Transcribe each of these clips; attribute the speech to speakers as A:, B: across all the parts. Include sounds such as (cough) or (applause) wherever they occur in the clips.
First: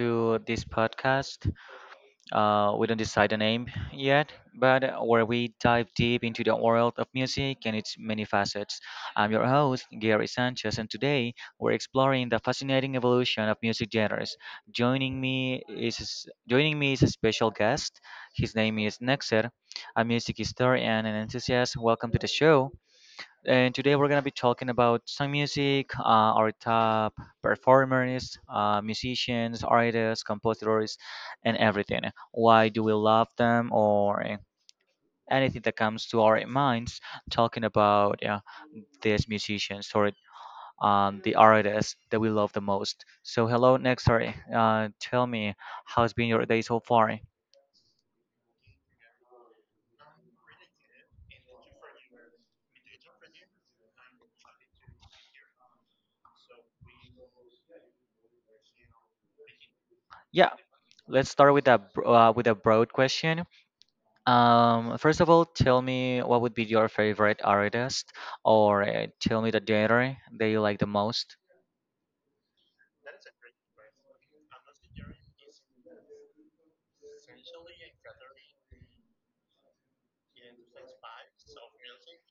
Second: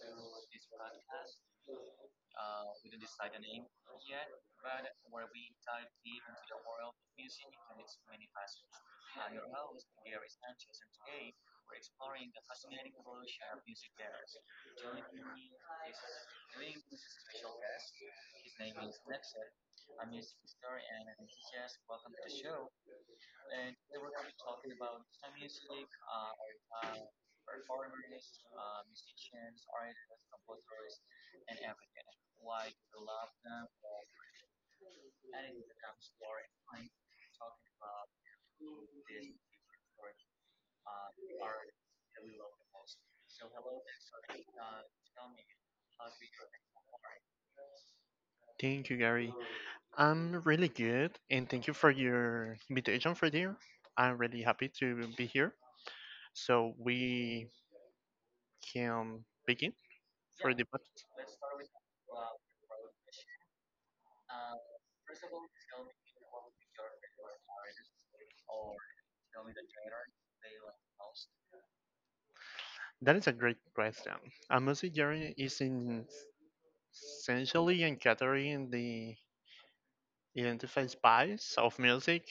A: to this podcast. We don't decide the name yet, but where we dive deep into the world of music and its many facets. I'm your host, Gary Sanchez, and today we're exploring the fascinating evolution of music genres. Joining me is a special guest. His name is Nexer, a music historian and enthusiast. Welcome to the show. And today we're going to be talking about some music, our top performers, musicians, artists, compositors, and everything. Why do we love them or anything that comes to our minds talking about, yeah, these musicians or the artists that we love the most. So, hello, Nexar. Tell me, how's been your day so far?
B: Thank you, Gary. I'm really good, and thank you for your invitation for here. I'm really happy to be here. So we can begin
A: Yeah,
B: for the pod-
A: let's start with a with a broad question. First of all, tell me what would be your favorite artist, or tell me the genre that you like the most.
B: That is a great question. A music journey is in essentially encountering the identified spice of music.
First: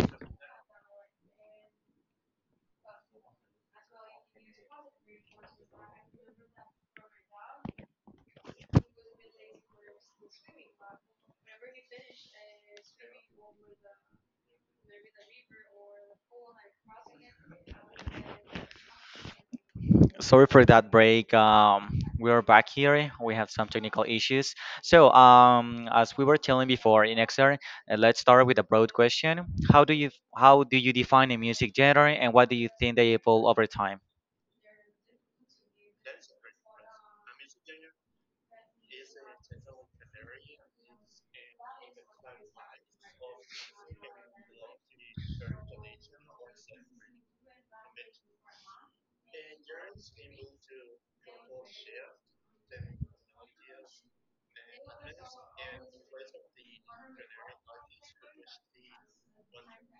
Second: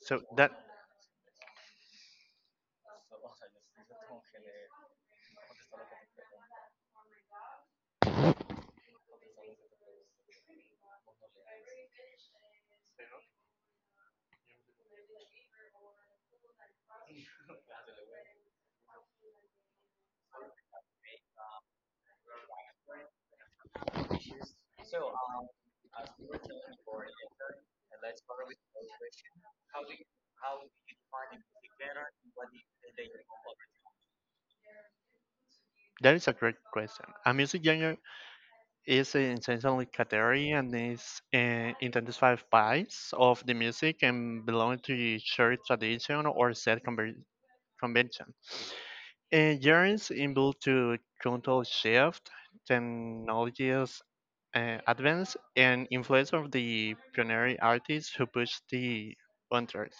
B: So that
A: Sorry for that break. We are back here. We have some technical issues. So, as we were telling before in XR, let's start with a broad question. How do you define a music genre, and what do you think they evolve over time?
B: that is a great question. A music genre is essentially category and is identifies parts of the music and belong to the shared tradition or set convention. And genres involved to control shift, technologies advance, and influence of the pioneer artists who push the boundaries.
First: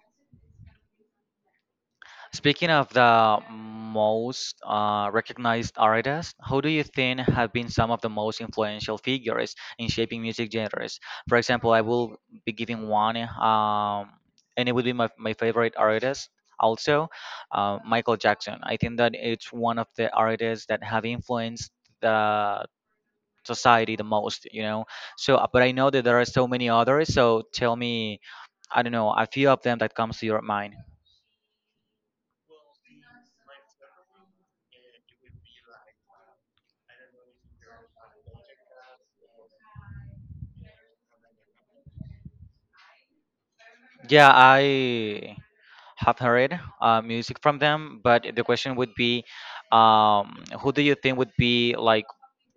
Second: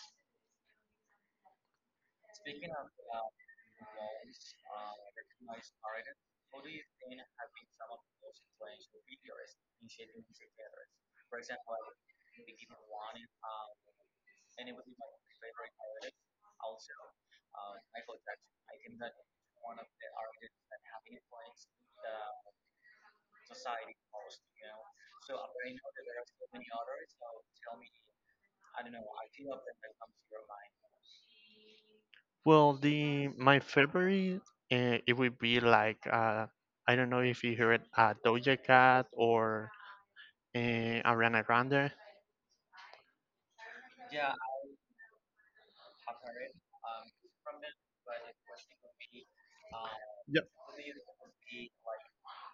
A: Speaking of the most recognized artists, who do you think have been some of the most influential figures in shaping music genres? For example, I will be giving one, and it would be my favorite artist also, Michael Jackson. I think that it's one of the artists that have influenced the society the most, you know. So, but I know that there are so many others. So, tell me, I don't know, a few of them that comes to your mind.
B: Well, the my favorite it would be like I don't know if you heard Doja Cat or Ariana Grande.
A: Yeah, I have heard music from them, but the question would be,
B: Yeah.
A: who do you think would be like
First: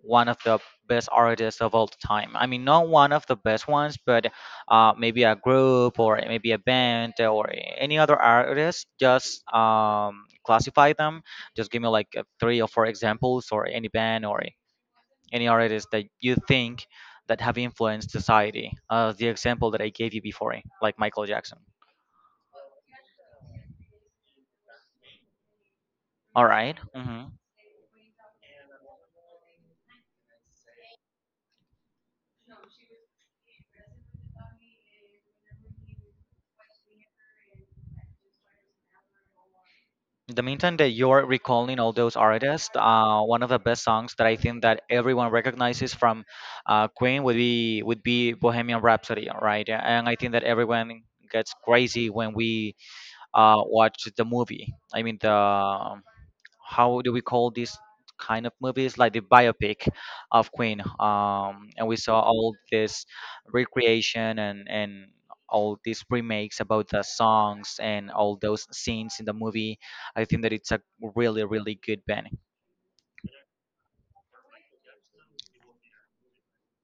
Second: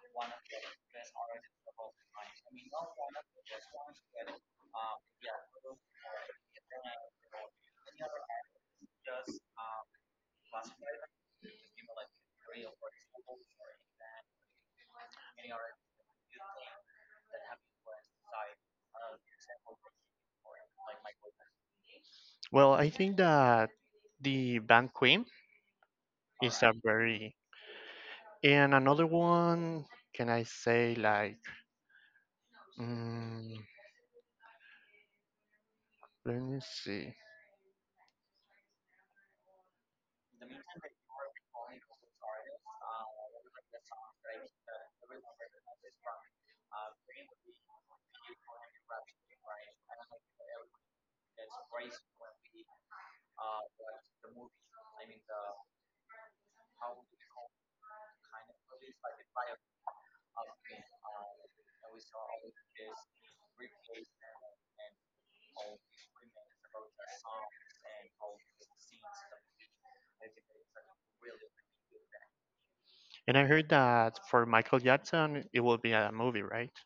A: one of the best artists of all time? I mean, not one of the best ones, but maybe a group or maybe a band or any other artist. Just classify them. Just give me like three or four examples, or any band or any artist that you think that have influenced society. The example that I gave you before, like Michael Jackson.
B: Well, I think that the band Queen
A: All
B: is a
A: right. Mm-hmm.
B: very and another one. Can I say like? Mm, let me see.
A: The meantime that you're recalling all those artists, one of the best songs that I think that everyone recognizes from Queen would be Bohemian Rhapsody, right? And I think that everyone gets crazy when we watch the movie. I mean the how do we call this kind of movies, like the biopic of Queen. And we saw all this recreation and all these remakes about the songs and all those scenes in the movie. I think that it's a really really good band.
B: And I heard that for Michael Jackson, it will be a movie, right?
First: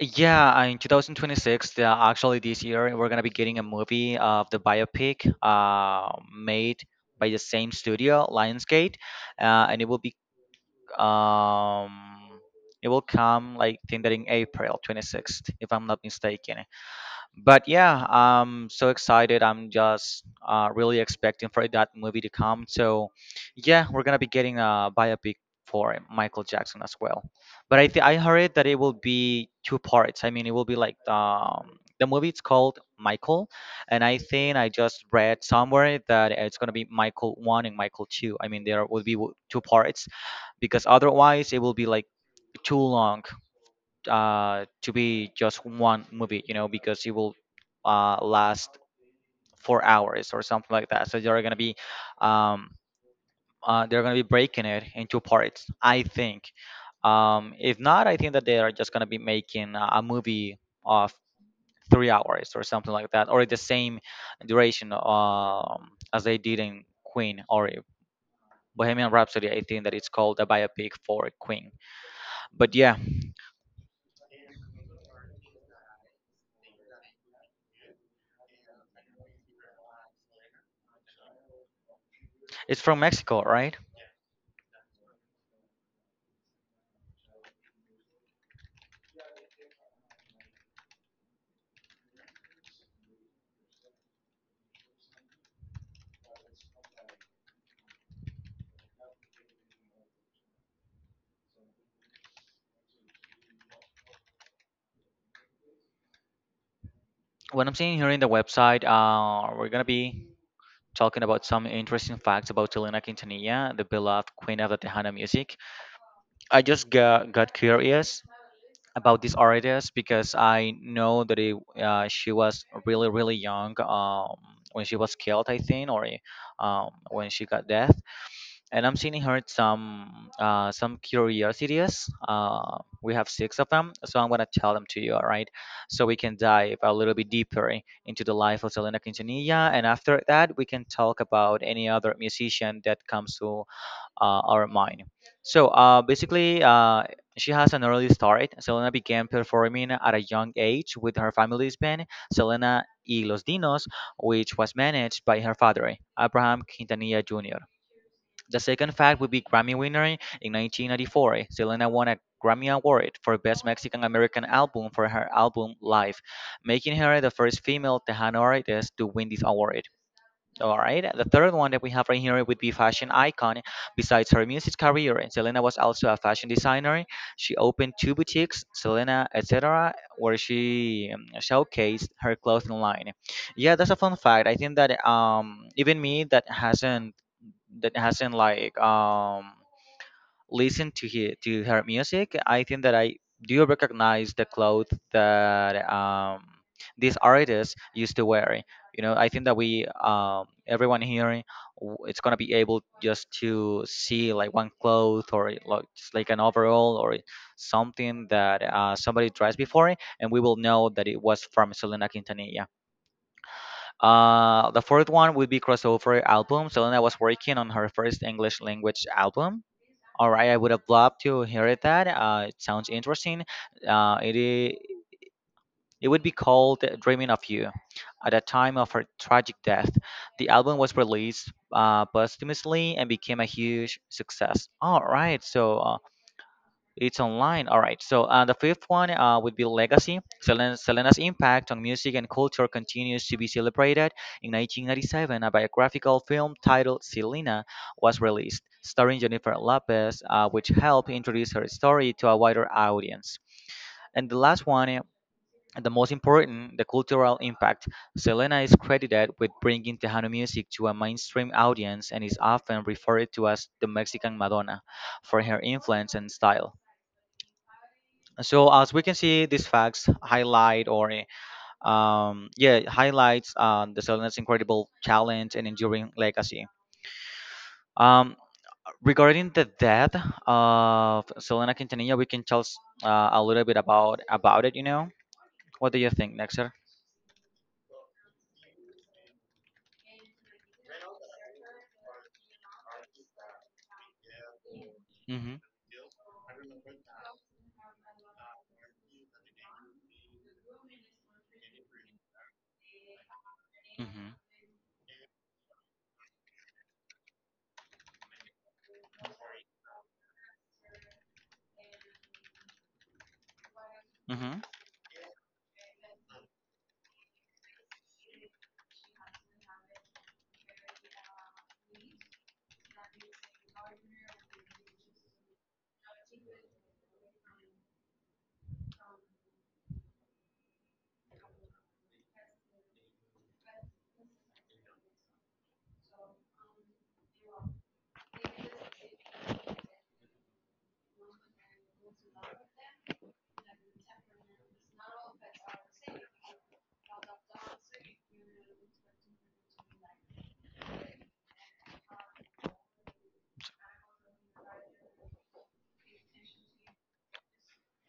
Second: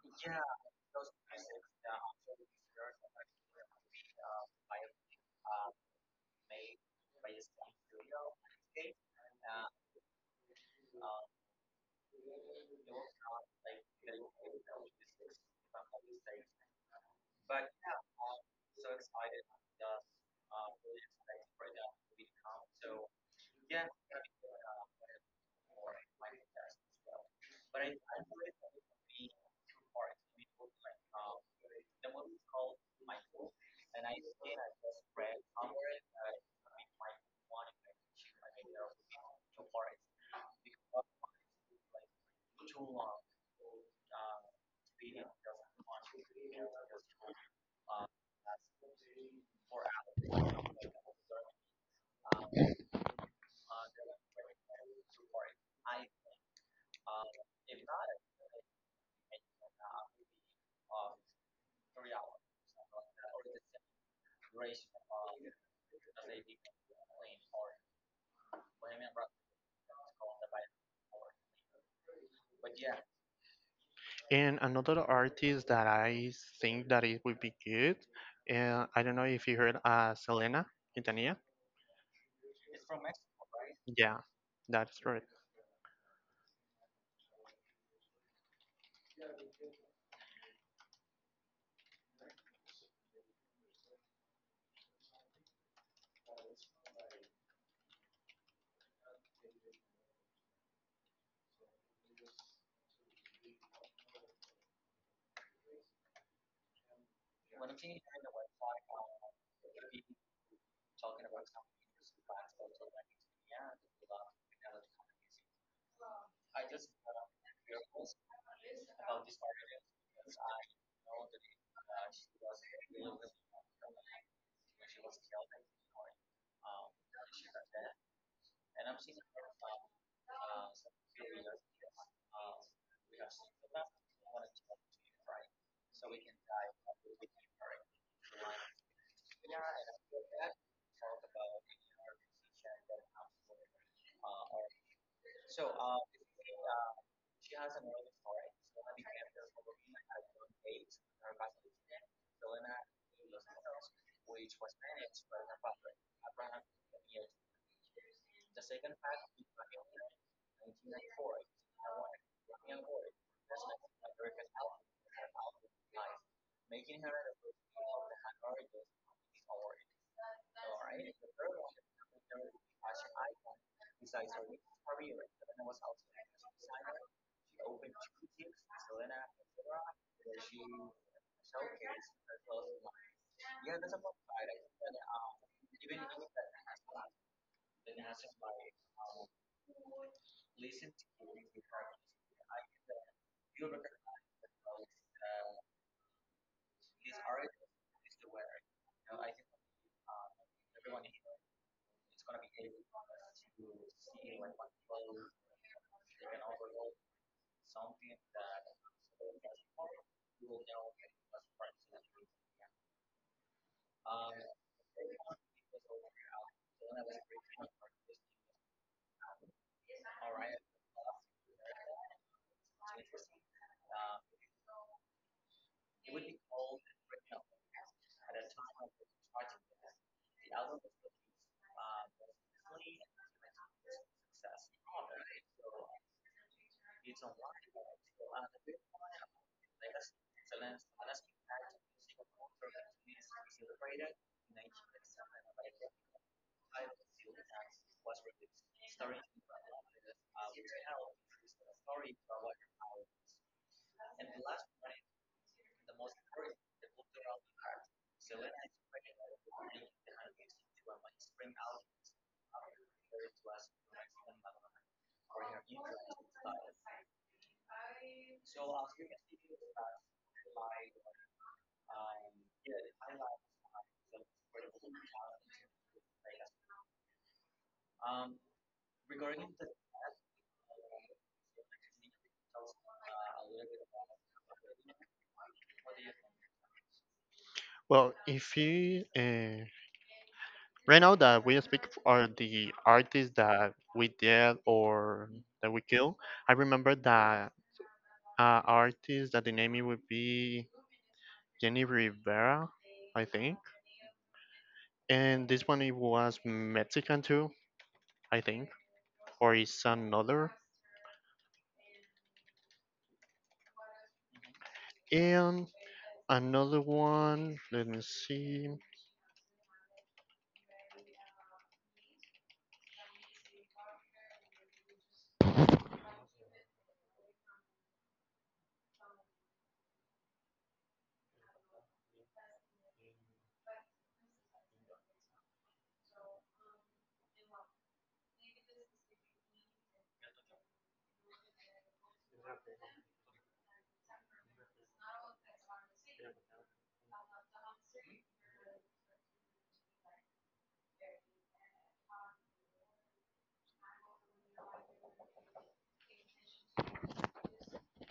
A: Yeah, in 2026, actually this year, we're gonna be getting a movie of the biopic made by the same studio, Lionsgate, and um it will come, like, think that in April 26th if I'm not mistaken. But yeah, I'm so excited, I'm just really expecting for that movie to come. So yeah, we're gonna be getting a biopic for michael jackson as well. But I heard that it will be 2 parts. I mean it will be like the movie, it's called michael, and I think I just read somewhere that it's gonna be Michael 1 and Michael 2. I mean there will be 2 parts because otherwise it will be like too long to be just one movie, you know, because it will last 4 hours or something like that. So um, they're gonna be breaking it into parts, I think. If not, I think that they are just gonna be making a movie of 3 hours or something like that, or the same duration as they did in Queen or Bohemian Rhapsody. I think that it's called a biopic for Queen. But yeah,
B: And another artist that I think that it would be good, I don't know if you heard Selena Quintanilla.
A: it's from Mexico, right?
B: Yeah, that's right.
A: What I'm seeing here in the website, we're gonna be talking about some interesting facts about Selena Quintanilla, the beloved queen of the Tejana music. I just got curious about this artist because I know that it, she was really, really young when she was killed, I think, or when she got death. And I'm seeing her some curiosities. We have 6 of them, so I'm gonna tell them to you, all right? So we can dive a little bit deeper into the life of Selena Quintanilla, and after that, we can talk about any other musician that comes to our mind. So basically, she has an early start. Selena began performing at a young age with her family's band, Selena y los Dinos, which was managed by her father, Abraham Quintanilla Jr. The second fact would be Grammy winner in 1994. Selena won a Grammy Award for Best Mexican American Album for her album Live, making her the first female Tejano artist to win this award. All right. The third one that we have right here would be fashion icon. Besides her music career, Selena was also a fashion designer. She opened two boutiques, Selena etc., where she showcased her clothing line. Yeah, that's a fun fact. I think that even me, that hasn't listen to to her music, I think that I do recognize the clothes that these artists used to wear. You know, I think that we everyone here it's gonna be able just to see like one cloth or it, like just like an overall or something that somebody dressed before, and we will know that it was from Selena Quintanilla. The fourth one would be crossover album. Selena was working on her first English language album. All right, I would have loved to hear it. That it sounds interesting. Uh, it i- it would be called "Dreaming of You." At the time of her tragic death, the album was released posthumously and became a huge success. All right, so it's online. All right. So the fifth one would be legacy. Selena's impact on music and culture continues to be celebrated. In 1997, a biographical film titled Selena was released, starring Jennifer Lopez, which helped introduce her story to a wider audience. And the last one, and the most important, the cultural impact. Selena is credited with bringing Tejano music to a mainstream audience and is often referred to as the Mexican Madonna for her influence and style. So as we can see, these facts highlight or yeah highlights the Selena's incredible talent and enduring legacy. Um, regarding the death of Selena Quintanilla, we can tell a little bit about it. You know, what do you think, Nexer?
B: Well, if you right now that we speak are the artists that we did or
A: Mm-hmm.
B: that we kill, I remember that artist that the name it would be Jenny Rivera, I think.
A: Mm-hmm.
B: And this one it was Mexican too. I think, or it's another.
A: Mm-hmm.
B: And another one, let me see.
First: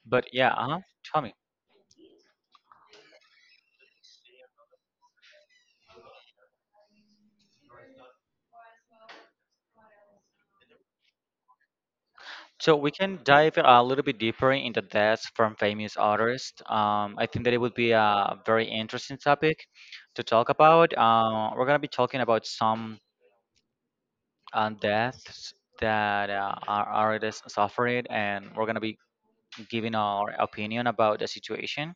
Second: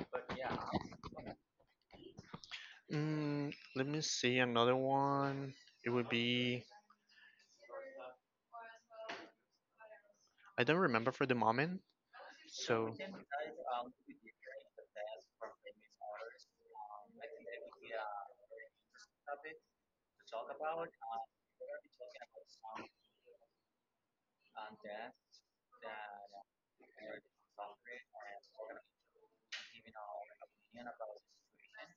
A: But yeah, uh-huh. Tell me.
B: Mm, let me see another one. It would be I don't remember for the moment.
A: So we
B: So
A: can dive a little bit deeper into deaths from famous artists. I think that it would be a very interesting topic to talk about. We're gonna be talking about some deaths that our artists suffered, and we're gonna be giving our opinion about the situation.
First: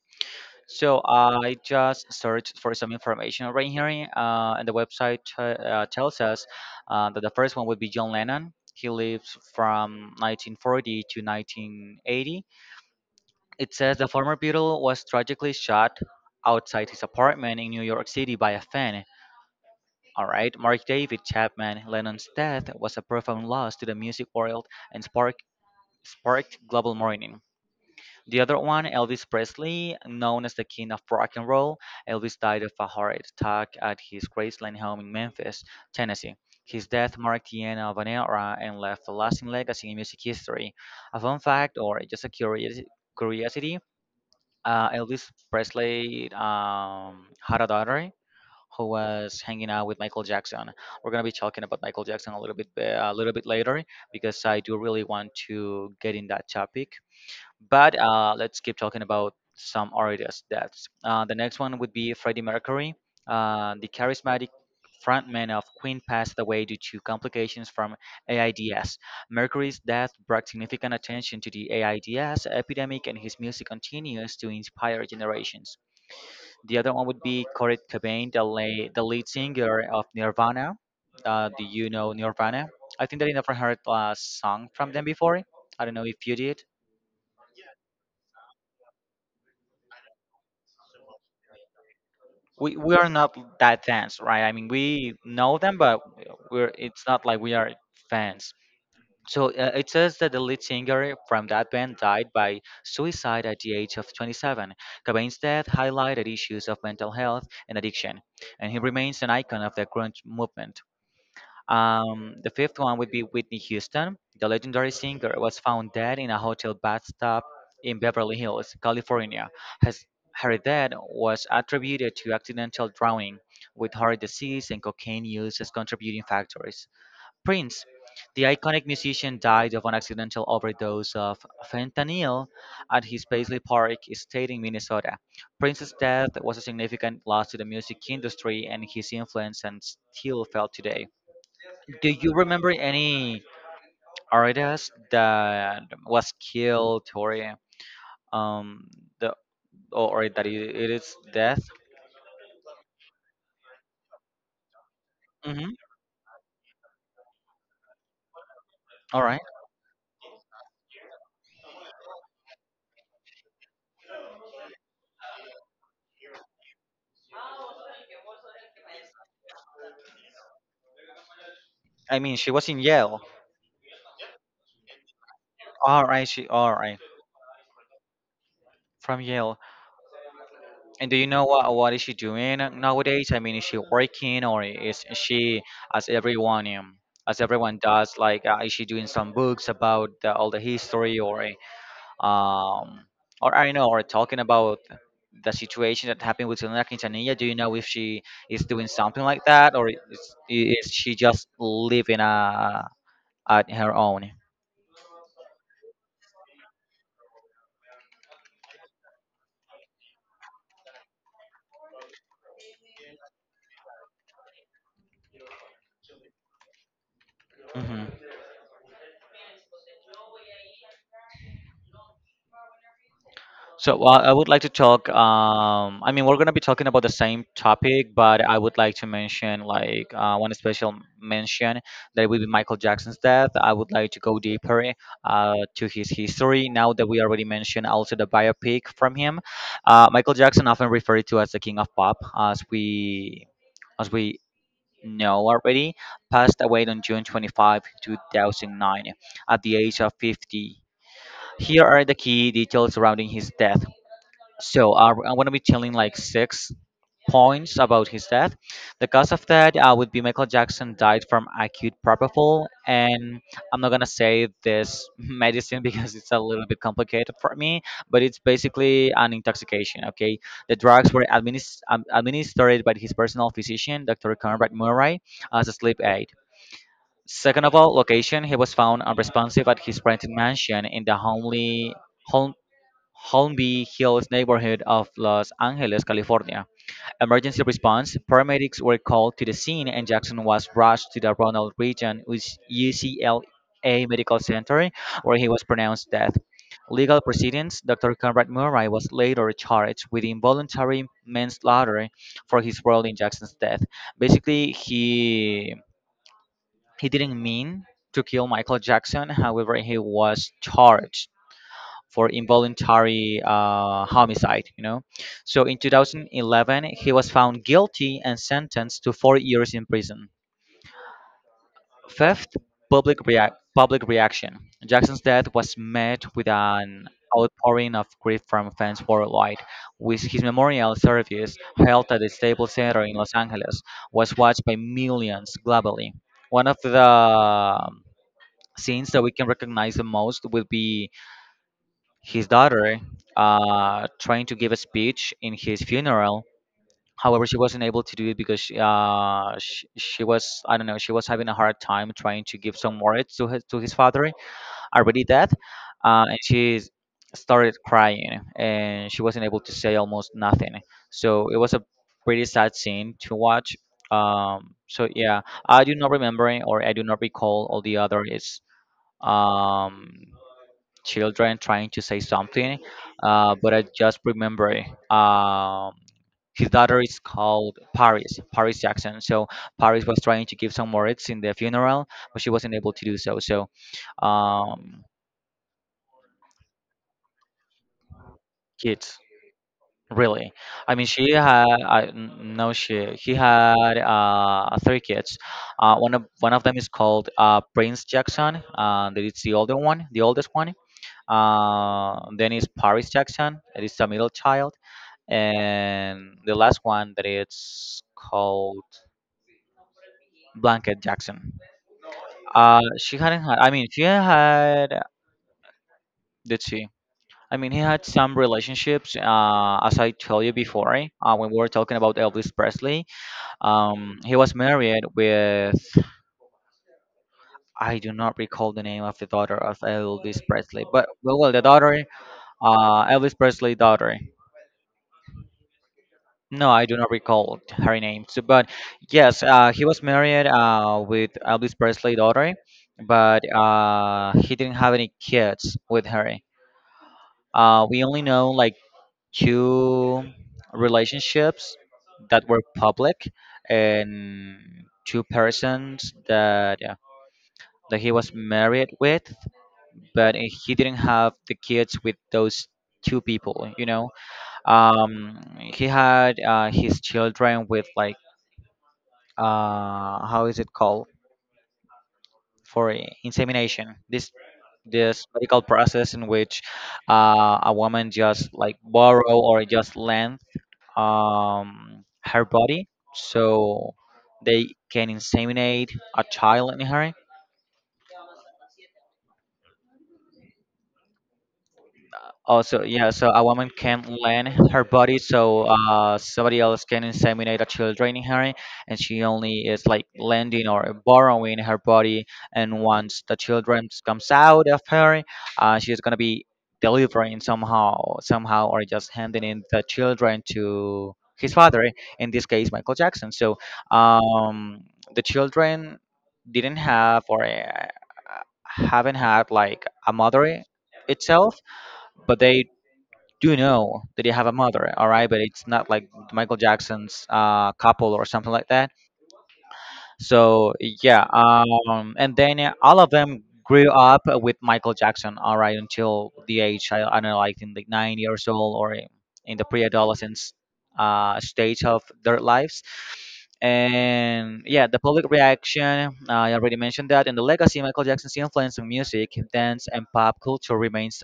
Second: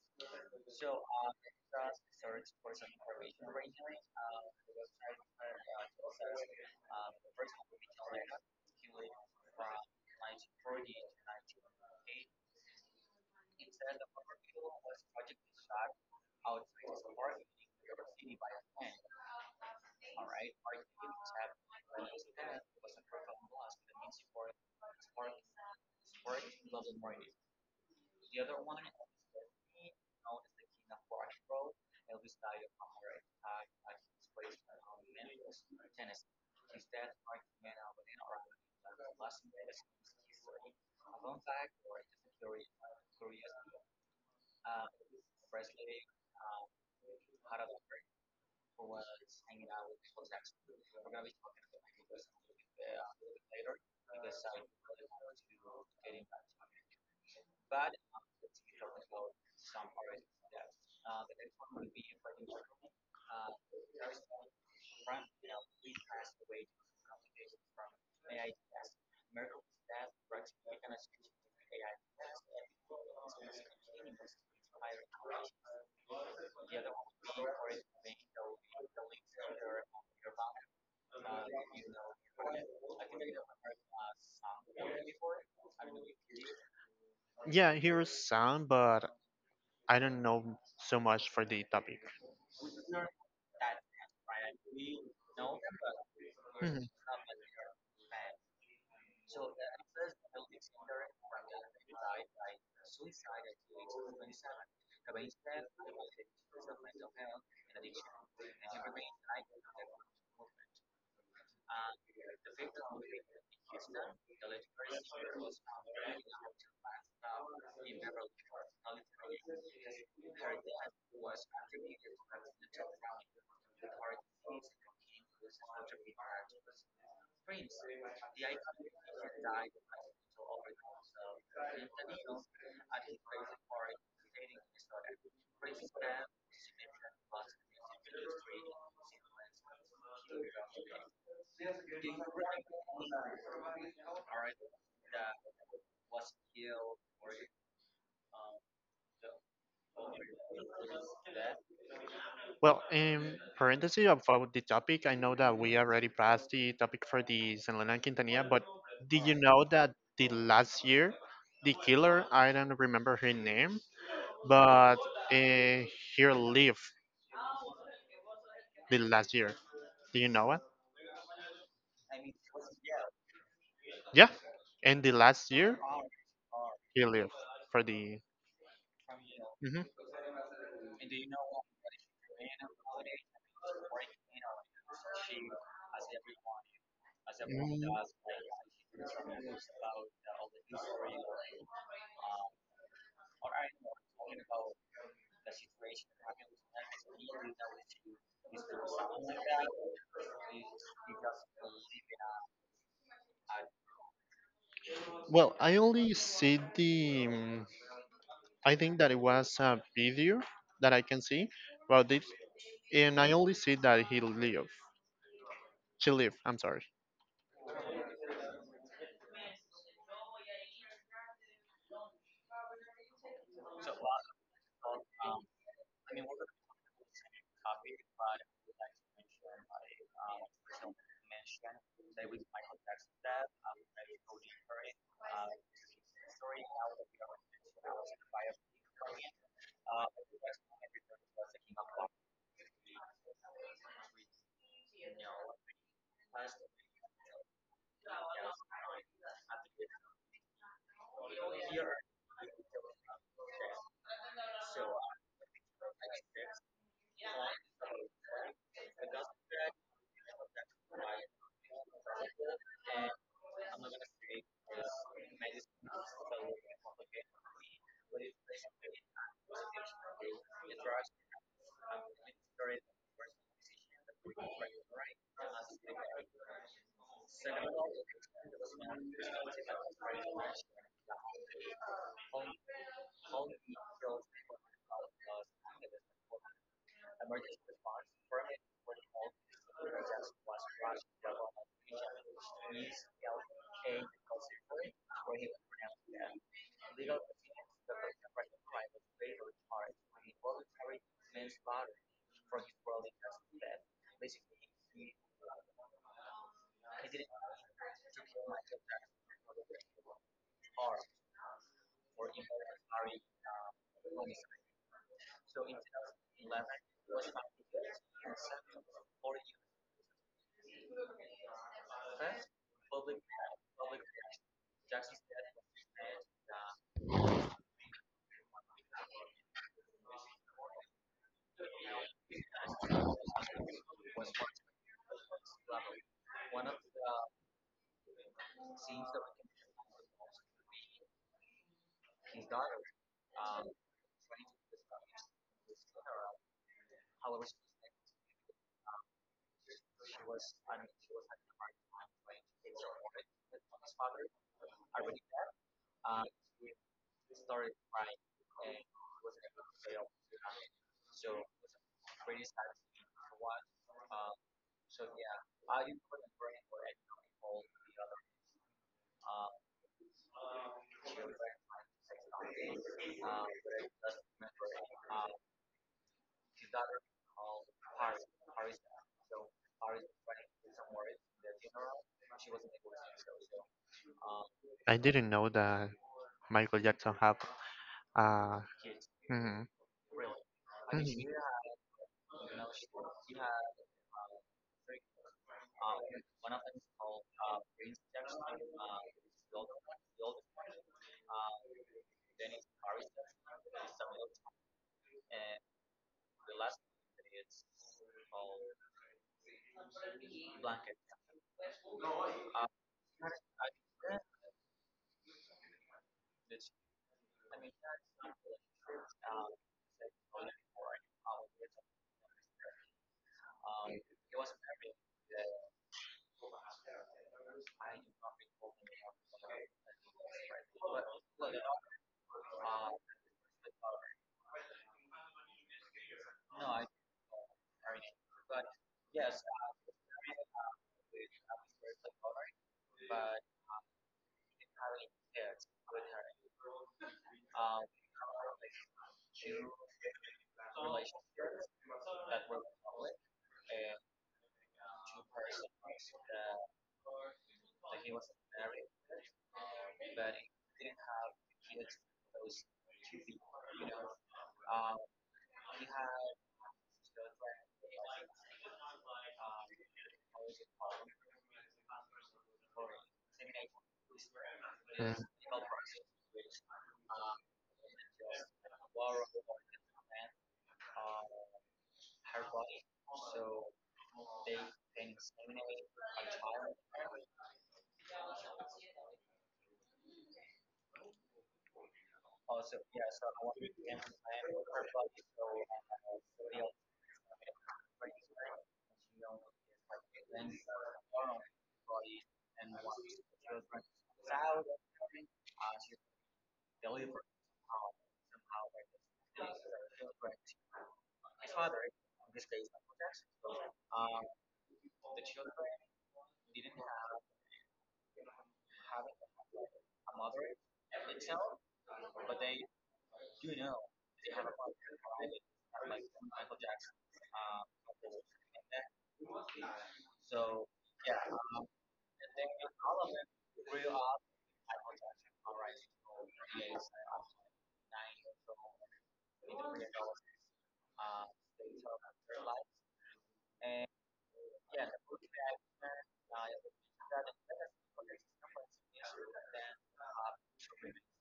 A: So I just searched for some information right here, and the website tells us that the first one would be John Lennon. He lives from 1940 to 1980. It says the former Beatle was tragically shot outside his apartment in New York City by a fan. All right, Mark David Chapman. Lennon's death was a profound loss to the music world and sparked global mourning. The other one, Elvis Presley, known as the King of Rock and Roll, Elvis died of a heart attack at his Graceland home in Memphis, Tennessee. His death marked the end of an era and left a lasting legacy in music history. A fun fact, or just a curiosity, Elvis Presley had a daughter who was hanging out with Michael Jackson. We're gonna be talking about Michael Jackson a little bit later because I do really want to get in that topic, but let's keep talking about some artists' deaths. The next one would be Freddie Mercury. The charismatic frontman of Queen passed away due to complications from AIDS. Mercury's death brought significant attention to the AIDS epidemic, and his music continues to inspire generations. The other one would be Kurt Cobain, the lead singer of Nirvana. Do you know Nirvana? I think that I never heard a song from them before. I don't know if you did.
B: yeah, here's sound, but I don't know so much for the topic.
A: We are not that fans, right? I mean, we know them, but we're
B: Mhm.
A: it's not like we are fans. It says that the lead singer from that band died by suicide at the age of 27. Cobain's death highlighted issues of mental health and addiction, and he remains an icon of the grunge movement. The fifth one would be Whitney Houston. The legendary singer was found dead in a hotel bathtub in Beverly Hills, California. His, Her death was attributed to accidental drowning, with heart disease and cocaine use as contributing factors. Prince. The iconic musician died of an accidental overdose of fentanyl at his Paisley Park estate in Minnesota. Prince's death was a significant loss to the music industry, and his influence and still felt today. Do you remember any artist that was killed or eh, um the or that it is death?
B: Well, in parenthesis about the topic, I know that
A: Mm-hmm.
B: we already passed the topic for the San Lenan Quintanilla, but
A: All
B: did you
A: right.
B: know that the last year, the killer, I don't remember her name, but uh, he lived the last year. Do you know it?
A: I mean, she was in Yale.
B: Yeah, and the last year,
A: All right. She all right
B: he lived for the.
A: from Yale.
B: Mhm.
A: And do you know what is she doing nowadays? I mean, is she working or is she as everyone um, as everyone does? Like, is she doing some books about all the
B: Mm.
A: history or? um, or I don't know, or talking about the situation that happened with Selena Quintanilla. Do you know if she is doing something like that, or is she just living at her own?
B: Well, I only see the. I think that it was a video that I can see about it, and I only see that he lived. She lived. I'm sorry.
A: hmm So I would like to talk. I mean, we're gonna be talking about the same topic, but I would like to mention like one special mention that will be Michael Jackson's death. I would like to go deeper to his history now that we already mentioned also the biopic from him. Michael Jackson, often referred to as the King of Pop, as we know already, passed away on June 25, 2009, at the age of 50. Here are the key details surrounding his death. So I'm gonna be telling like six points about his death. The cause of death would be Michael Jackson died from acute propofol, and I'm not gonna say this (laughs) medicine because it's a little bit complicated for me, but it's basically an intoxication. Okay, the drugs were administered by his personal physician, Dr. Conrad Murray, as a sleep aid. Second of all, location. He was found unresponsive at his rented mansion in the homely Hol- Holmby Hills neighborhood of Los Angeles, California. Emergency response. Paramedics were called to the scene and Jackson was rushed to the Ronald Reagan UCLA Medical Center where he was pronounced dead. Legal proceedings. Dr. Conrad Murray was later charged with involuntary manslaughter for his role in Jackson's death. Basically, he didn't mean to kill Michael Jackson. However, he was charged for involuntary homicide, you know. So in 2011, he was found guilty and sentenced to 4 years in prison. Fifth, public reaction. Jackson's death was met with an outpouring of grief from fans worldwide, with his memorial service held at the Staples Center in Los Angeles, was watched by millions globally. One of the scenes that we can recognize the most will be his daughter trying to give a speech in his funeral. However, she wasn't able to do it because she was, I don't know, she was having a hard time trying to give some words to to his father already dead, and she started crying and she wasn't able to say almost nothing. So it was a pretty sad scene to watch. So yeah, I do not remember or I do not recall all the other is um children trying to say something, but I just remember um, his daughter is called Paris, Paris Jackson. So Paris was trying to give some words in the funeral, but she wasn't able to do so.
B: I
A: Um,
B: didn't know that Michael Jackson have. Uh,
A: Kids,
B: mhm,
A: really, I mean, she
B: mhm.
A: had I no she he had three kids. One of them is called Prince Jackson. That it's the older one, the oldest one. Then is Paris Jackson. It is the middle child, and the last one that it's called Blanket Jackson. She hadn't had. I mean, she had. Did she? I mean, he had some relationships. As I told you before, when we were talking about Elvis Presley, he was married with. I do not recall the name of the daughter of Elvis Presley, but well, the daughter, Elvis Presley daughter. No, I do not recall her name. So, but yes, he was married with Elvis Presley daughter, but he didn't have any kids with her. We only know like two relationships that were public, and two persons that that he was married with, but he didn't have the kids with those two people. You know, um, he had his children with like how is it called, insemination, this
B: Mm.
A: this medical process in which a woman just like borrow or just lend her body so they can inseminate a child in her. Also, yeah, so a woman can lend her body so somebody else can inseminate a children in her, and she only is like lending or borrowing her body. And once the children comes out of her, she's gonna be delivering somehow, or just handing in the children to his father. In this case, Michael Jackson. So um, the children didn't have or haven't had like a mother itself, but they do know that they have a mother, all right, but it's not like Michael Jackson's couple or something like that. So yeah, and then all of them grew up with Michael Jackson, all right, until the age, I don't know, like in the 9 years old in the pre-adolescence stage of their lives. And yeah, the public reaction I already mentioned that, and the legacy of Michael Jackson's influence on music, dance and pop culture remains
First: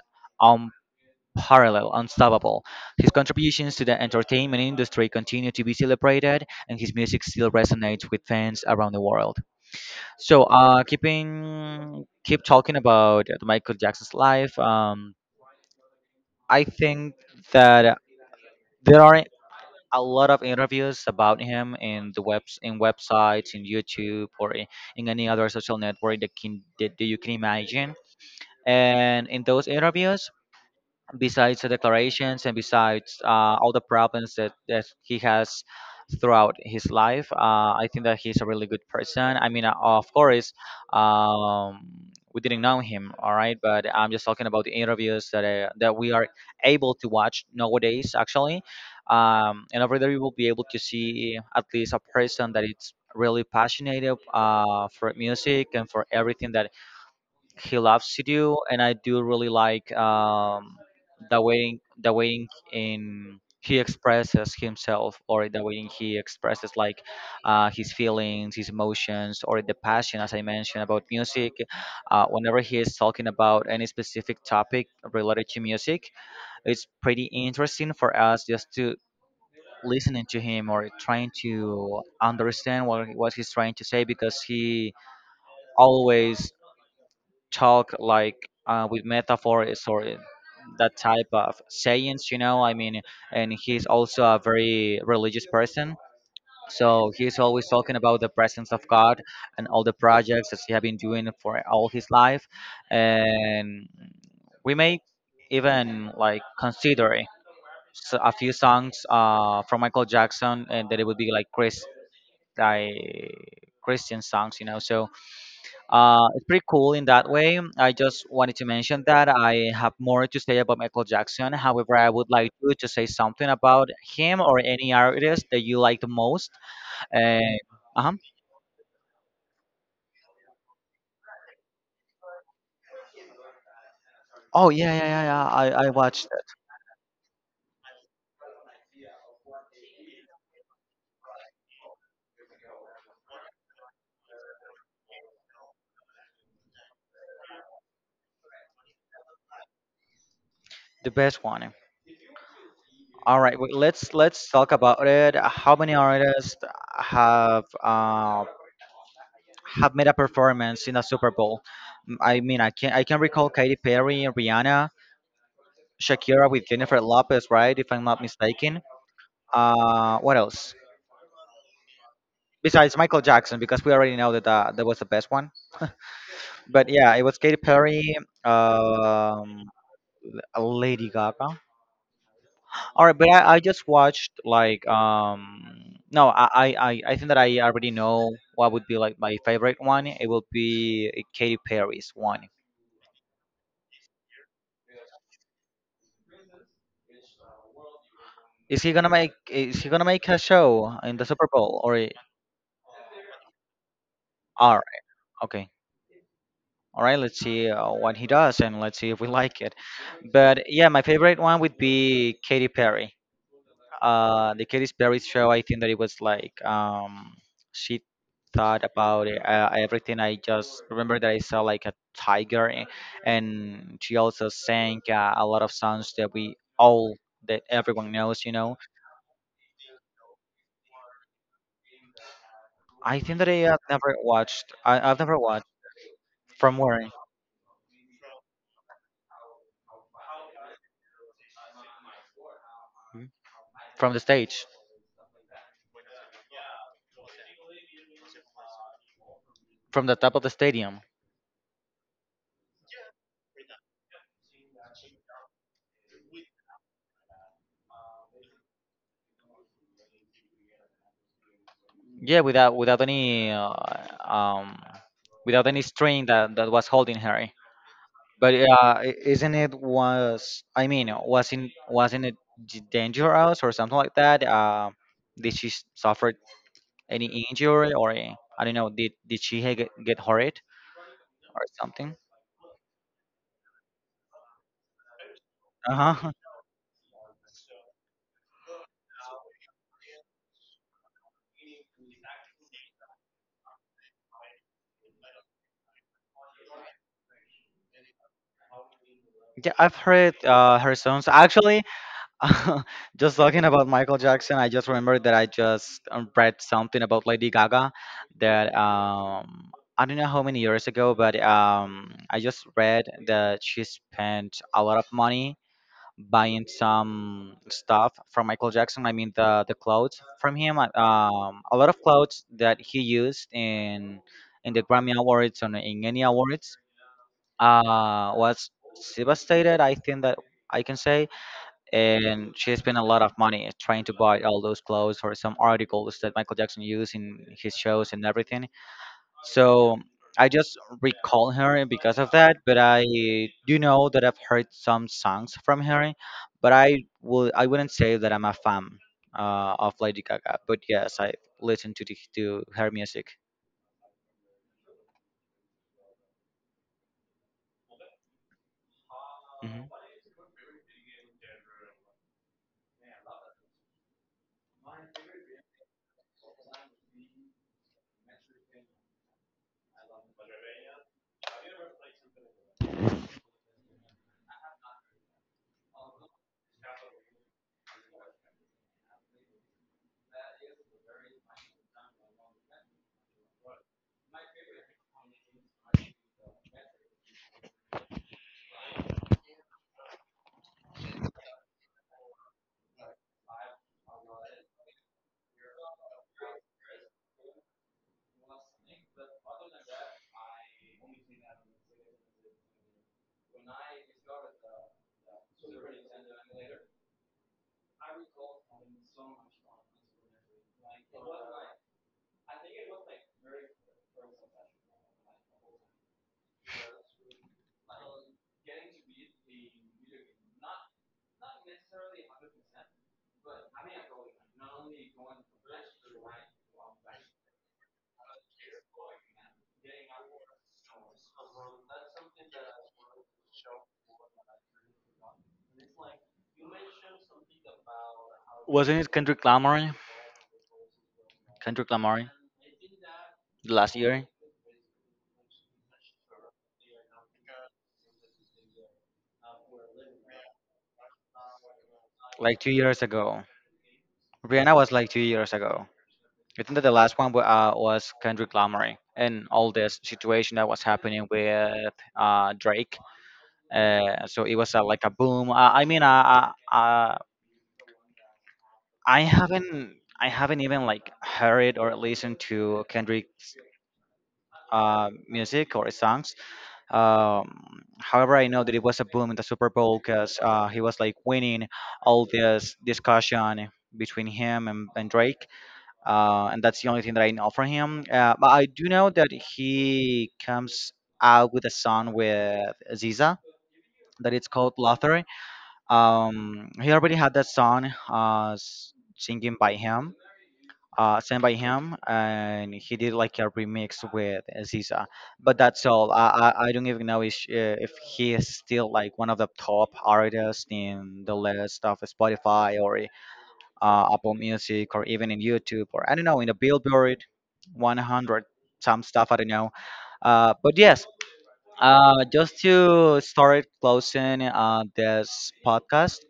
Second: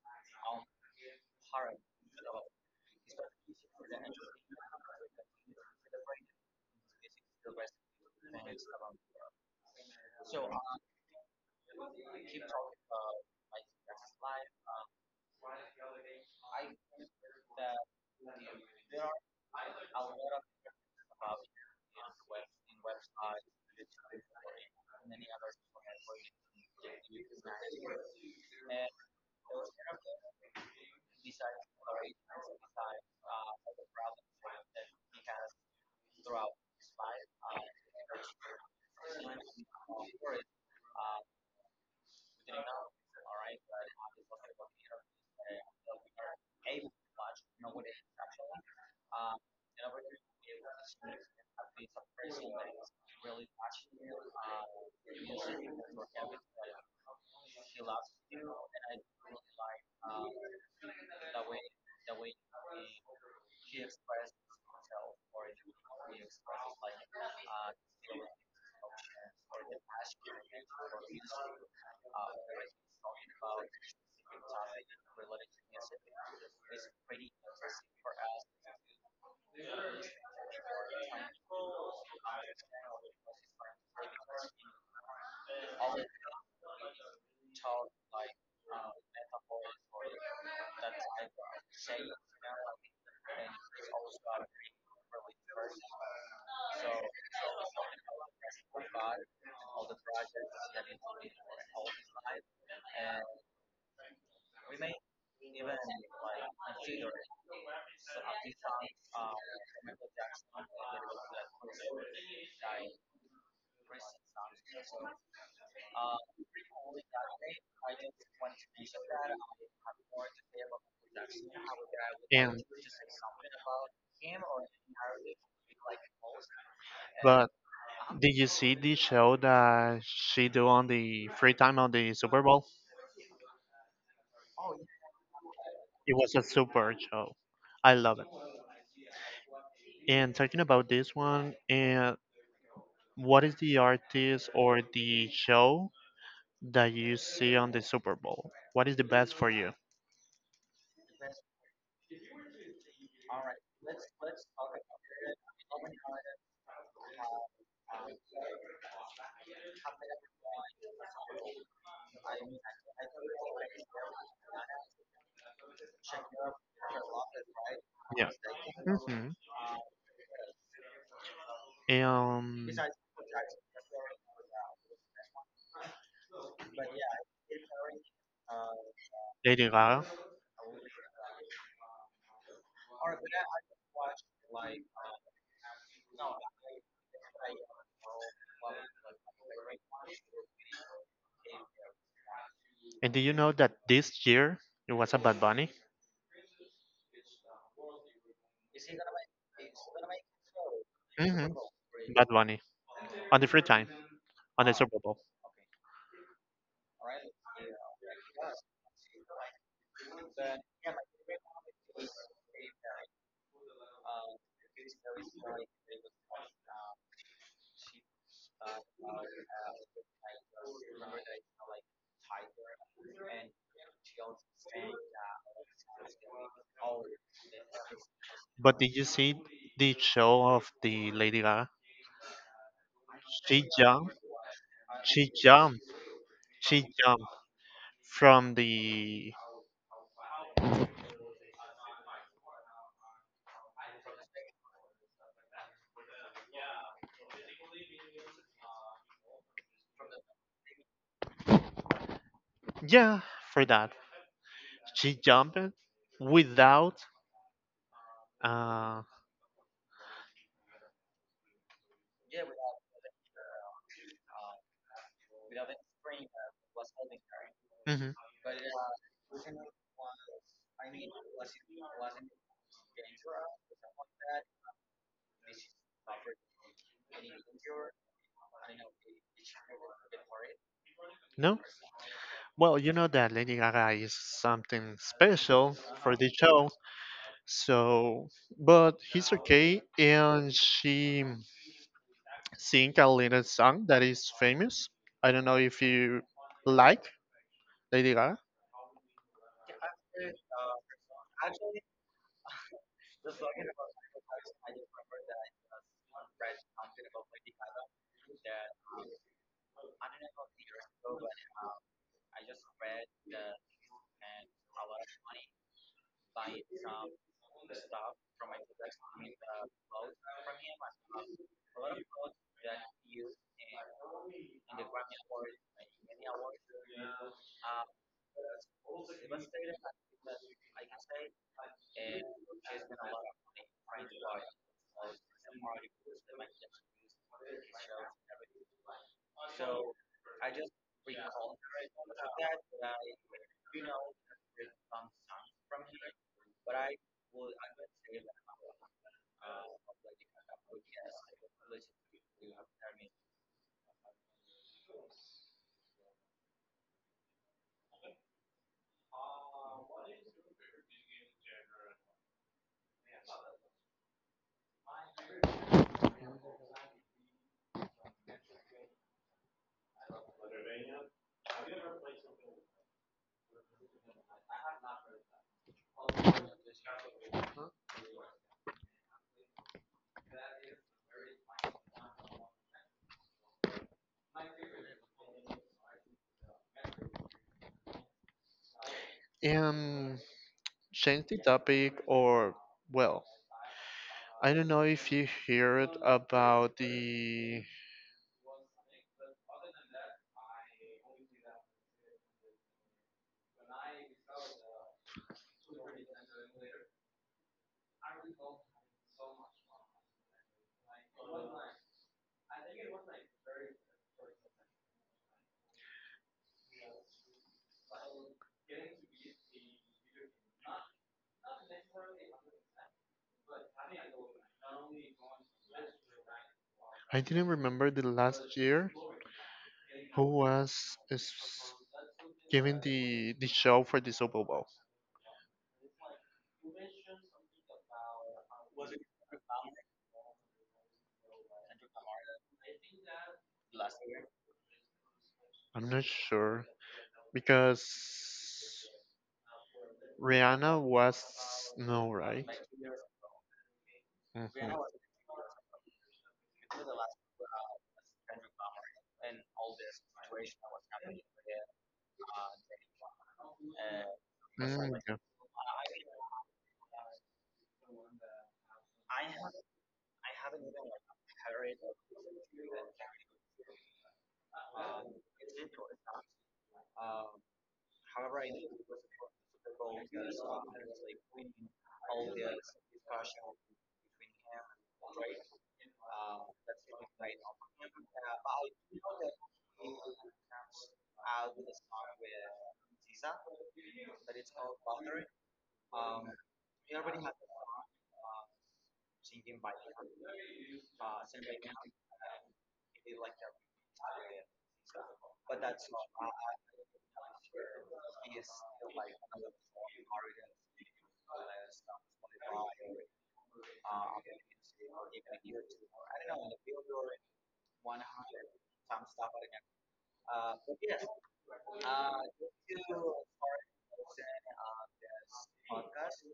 A: parallel, unstoppable. His contributions to the entertainment industry continue to be celebrated, and his music still resonates with fans around the world. So, keep talking about Michael Jackson's life. I think that there are a lot of interviews about him in the webs in websites, in YouTube, or in any other social network that can that you can imagine. And in those interviews, besides the declarations and besides all the problems that he has throughout his life, I think that he's a really good person. I mean, of course, um, we didn't know him, all right, but I'm just talking about the interviews that we are able to watch nowadays. Actually, and over there you will be able to see at least a person that it's really passionate for music and for everything that he loves to do, and I do really like the way in he expresses himself, or the way he expresses like his feelings, his emotions, or the passion, as I mentioned about music. Whenever he is talking about any specific topic related to music, it's pretty interesting for us just to listening to him or trying to understand what he's trying to say because he always talk like with metaphors or that type of sayings, you know. I mean, and he's also a very religious person. So he's always talking about the presence of God and all the projects that he has been doing for all his life. And we may even like consider it. So a few songs from Michael Jackson, and that it would be like like Christian songs, you know. So it's pretty cool in that way. I just wanted to mention that I have more to say about Michael Jackson. However, I would like
B: And
A: you to say something about him or any artist that you like the most. Uh,
B: but
A: uh-huh.
B: did you see the show that she do on the free time on the Super Bowl?
A: Oh yeah, yeah, yeah, yeah. I
B: It
A: watched
B: was a
A: it.
B: super show. I love it. And talking about this one, and what is the artist or the show that you see on the Super Bowl? What is the best for you?
A: The best one. All right, wait, let's talk about it. How many artists have uh, have made a performance in a Super Bowl? Mm, I mean, I can recall Katy Perry, Rihanna, Shakira with Jennifer Lopez, right? If I'm not
B: Yeah.
A: mistaken.
B: Hmm.
A: What else?
B: Um,
A: Besides Michael Jackson, because we already know that that was the best one. But yeah, it was Katy Perry, um,
B: Lady Gaga.
A: Lady Gaga. All right, but I just watched like no I, I think that I already know what would be like my favorite one. It will be Katy Perry's one.
B: And do you know that this year it was a Bad Bunny?
A: Is he gonna make a show in the
B: Hmm.
A: Super Bowl or?
B: Bad Bunny on the free time on the
A: All
B: Super
A: right,
B: Bowl.
A: okay. All right, let's see what he does and let's see if we like it. But yeah, my favorite one would be Katy Perry. The Katy Perry show, I think that it was like she thought about it, everything. I just remember that I saw like a tiger, and she also sang a lot of songs that we all, that everyone knows.
B: But did you see the show of the Lady Gaga?
A: I think that
B: She
A: I have
B: jumped.
A: never watched. I've
B: She
A: never watched
B: jumped.
A: from
B: She
A: where,
B: jumped from the
A: from the stage, from the top of the stadium.
B: yeah for that. She jumped without uh
A: Yeah, without any um, without any string that was holding her.
B: mhm,
A: But isn't it was, I mean, wasn't it dangerous or something like that? Did she suffer any injury or I don't know? Did she get hurt
B: no.
A: or something?
B: Well, you know that Lady Gaga is something special
A: Uh
B: for the
A: huh. (laughs)
B: show. So, but he's okay, and she sing a little song that is famous. I don't know if you like Lady Gaga
A: Yeah, I've heard her songs. Actually, (laughs) just talking about Michael Jackson, I just remembered that I just read something about Lady Gaga that I don't know how many years ago, but I just read that she spent a lot of money buying some stuff from Michael Jackson. I mean the clothes from him, a lot of clothes that he used in the Grammy Awards and in any awards was devastated. I think that I can say, and she spent a lot of money trying to buy all those clothes or some articles that Michael Jackson used in his shows and everything. So I just recall her because of that, but I do know that I've heard some songs from her, but I wouldn't say that I'm a fan of Lady Gaga, but yes, I listen to to her music. Hmm.
B: and change the topic or well I don't know if you heard about the. I didn't remember the last year who was is giving the show for the Super Bowl.
A: Wasn't it Kendrick Lamar? Kendrick Lamar last year,
B: I'm not sure because Rihanna was no right.
A: like 2 years ago.
B: Mhm.
A: Rihanna was like 2 years ago. I think that the last one was Kendrick Lamar, and all this situation that was happening with Drake. So it was
B: Mm,
A: like a
B: yeah.
A: boom. I mean, I haven't even like heard or listened to Kendrick's music or his songs. However, I know that it was a boom in the Super Bowl because he was like winning all this discussion between him and Drake, and that's the only thing that I know from him. But I do know that he comes out with a song with Ziza that it's called Lothar. He already had that song singing by him, sent by him, and he did like a remix with Aziza. But that's all. I don't even know if he is still like one of the top artists in the list of Spotify or Apple Music or even in YouTube or I don't know in the Billboard 100, some stuff. I don't know. But yes, just to start closing this podcast,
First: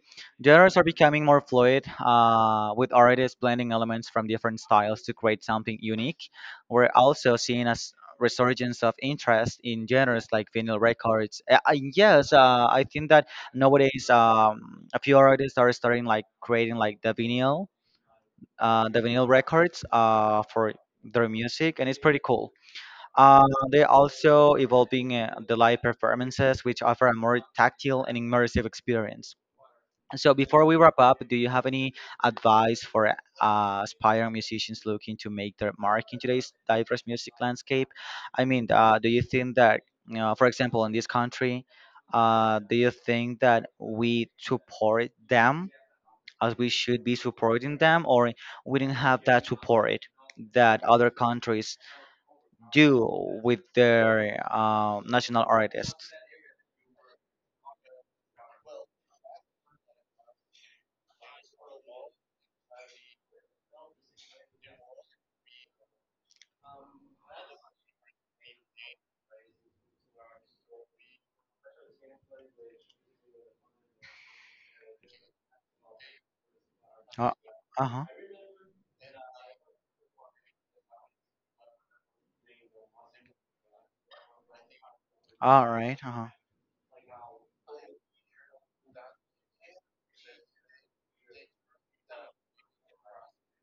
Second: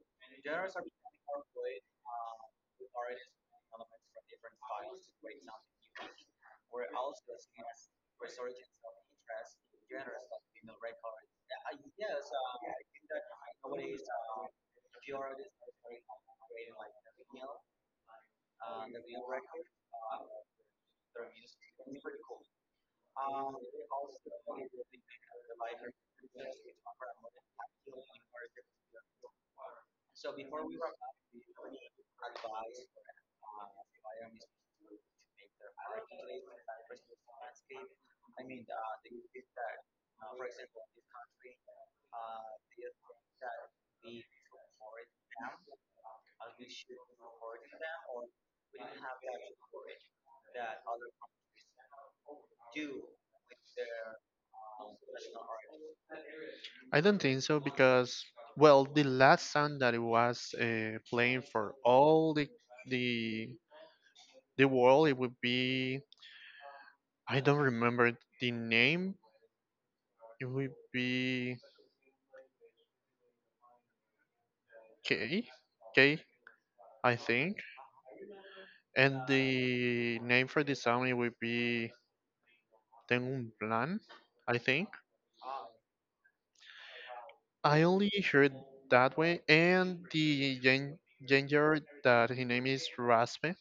A: genres are becoming more fluid, with artists blending elements from different styles to create something unique. We're also seeing a resurgence of interest in genres like vinyl records. Yes, I think that nowadays a few artists are starting like creating like the vinyl records for their music, and it's pretty cool. Uh, they're also evolving the live performances, which offer a more tactile and immersive experience. So, before we wrap up, do you have any advice for aspiring musicians looking to make their mark in today's diverse music landscape? I mean, do you think that, you know, for example, in this country, do you think that we support them as we should be supporting them, or we didn't have that support that other countries do with their national artists?
B: I don't think so because well, the last song that it was playing for all the the world it would be I don't remember the name, it would be K, K, I think.
A: Uh huh.
B: And the name for the song it would be Tengo un plan, I think.
A: All right. Uh huh.
B: I only heard that way. And the ginger that his name is Raspe.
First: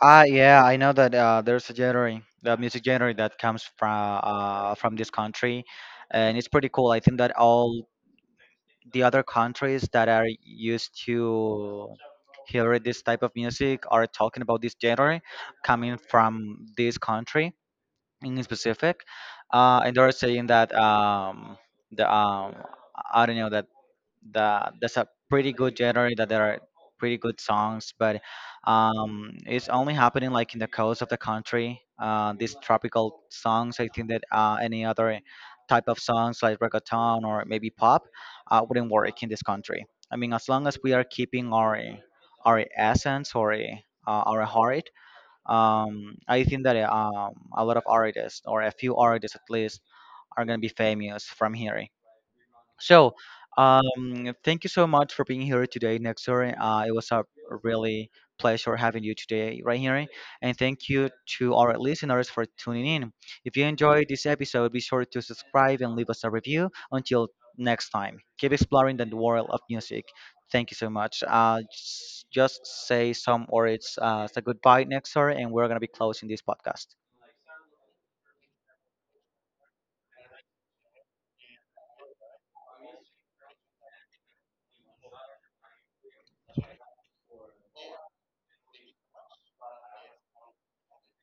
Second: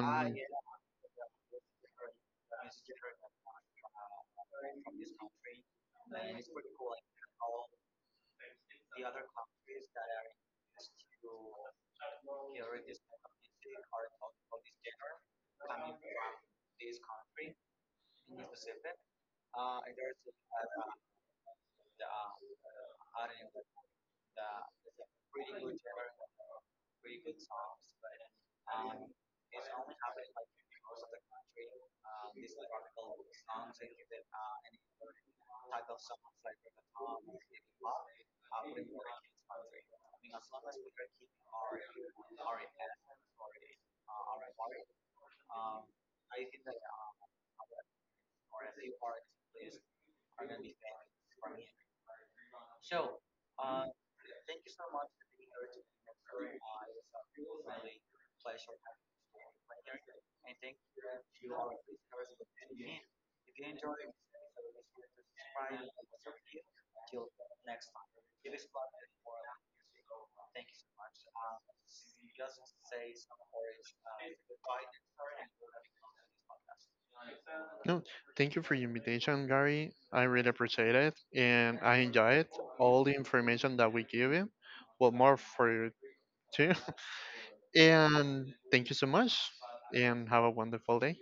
A: Ah, yeah, I know that there's a genre, the music genre that comes from this country, and it's pretty cool. I think that all the other countries that are used to hear this type of music are talking about this genre coming from this country, in specific. And they're saying that the I don't know that the that's a pretty good genre, that there are pretty good songs, but it's only happening like in the coast of the country. These tropical songs, I think that any other type of songs like reggaeton or maybe pop wouldn't work in this country. I mean, as long as we are keeping our essence or our heart, I think that a lot of artists or a few artists at least are gonna be famous from here. So, thank you so much for being here today, Nexor. It was a really pleasure having you today, right here. And thank you to our listeners for tuning in. If you enjoyed this episode, be sure to subscribe and leave us a review. Until next time, keep exploring the world of music. Thank you so much. Just say some words. Say goodbye, Nexor, and we're gonna be closing this podcast.
B: no, thank you for your invitation, Gary. I really appreciate it. And I enjoy it. All the information that we give you. Well, more for you too. (laughs) And thank you so much. And have a wonderful day.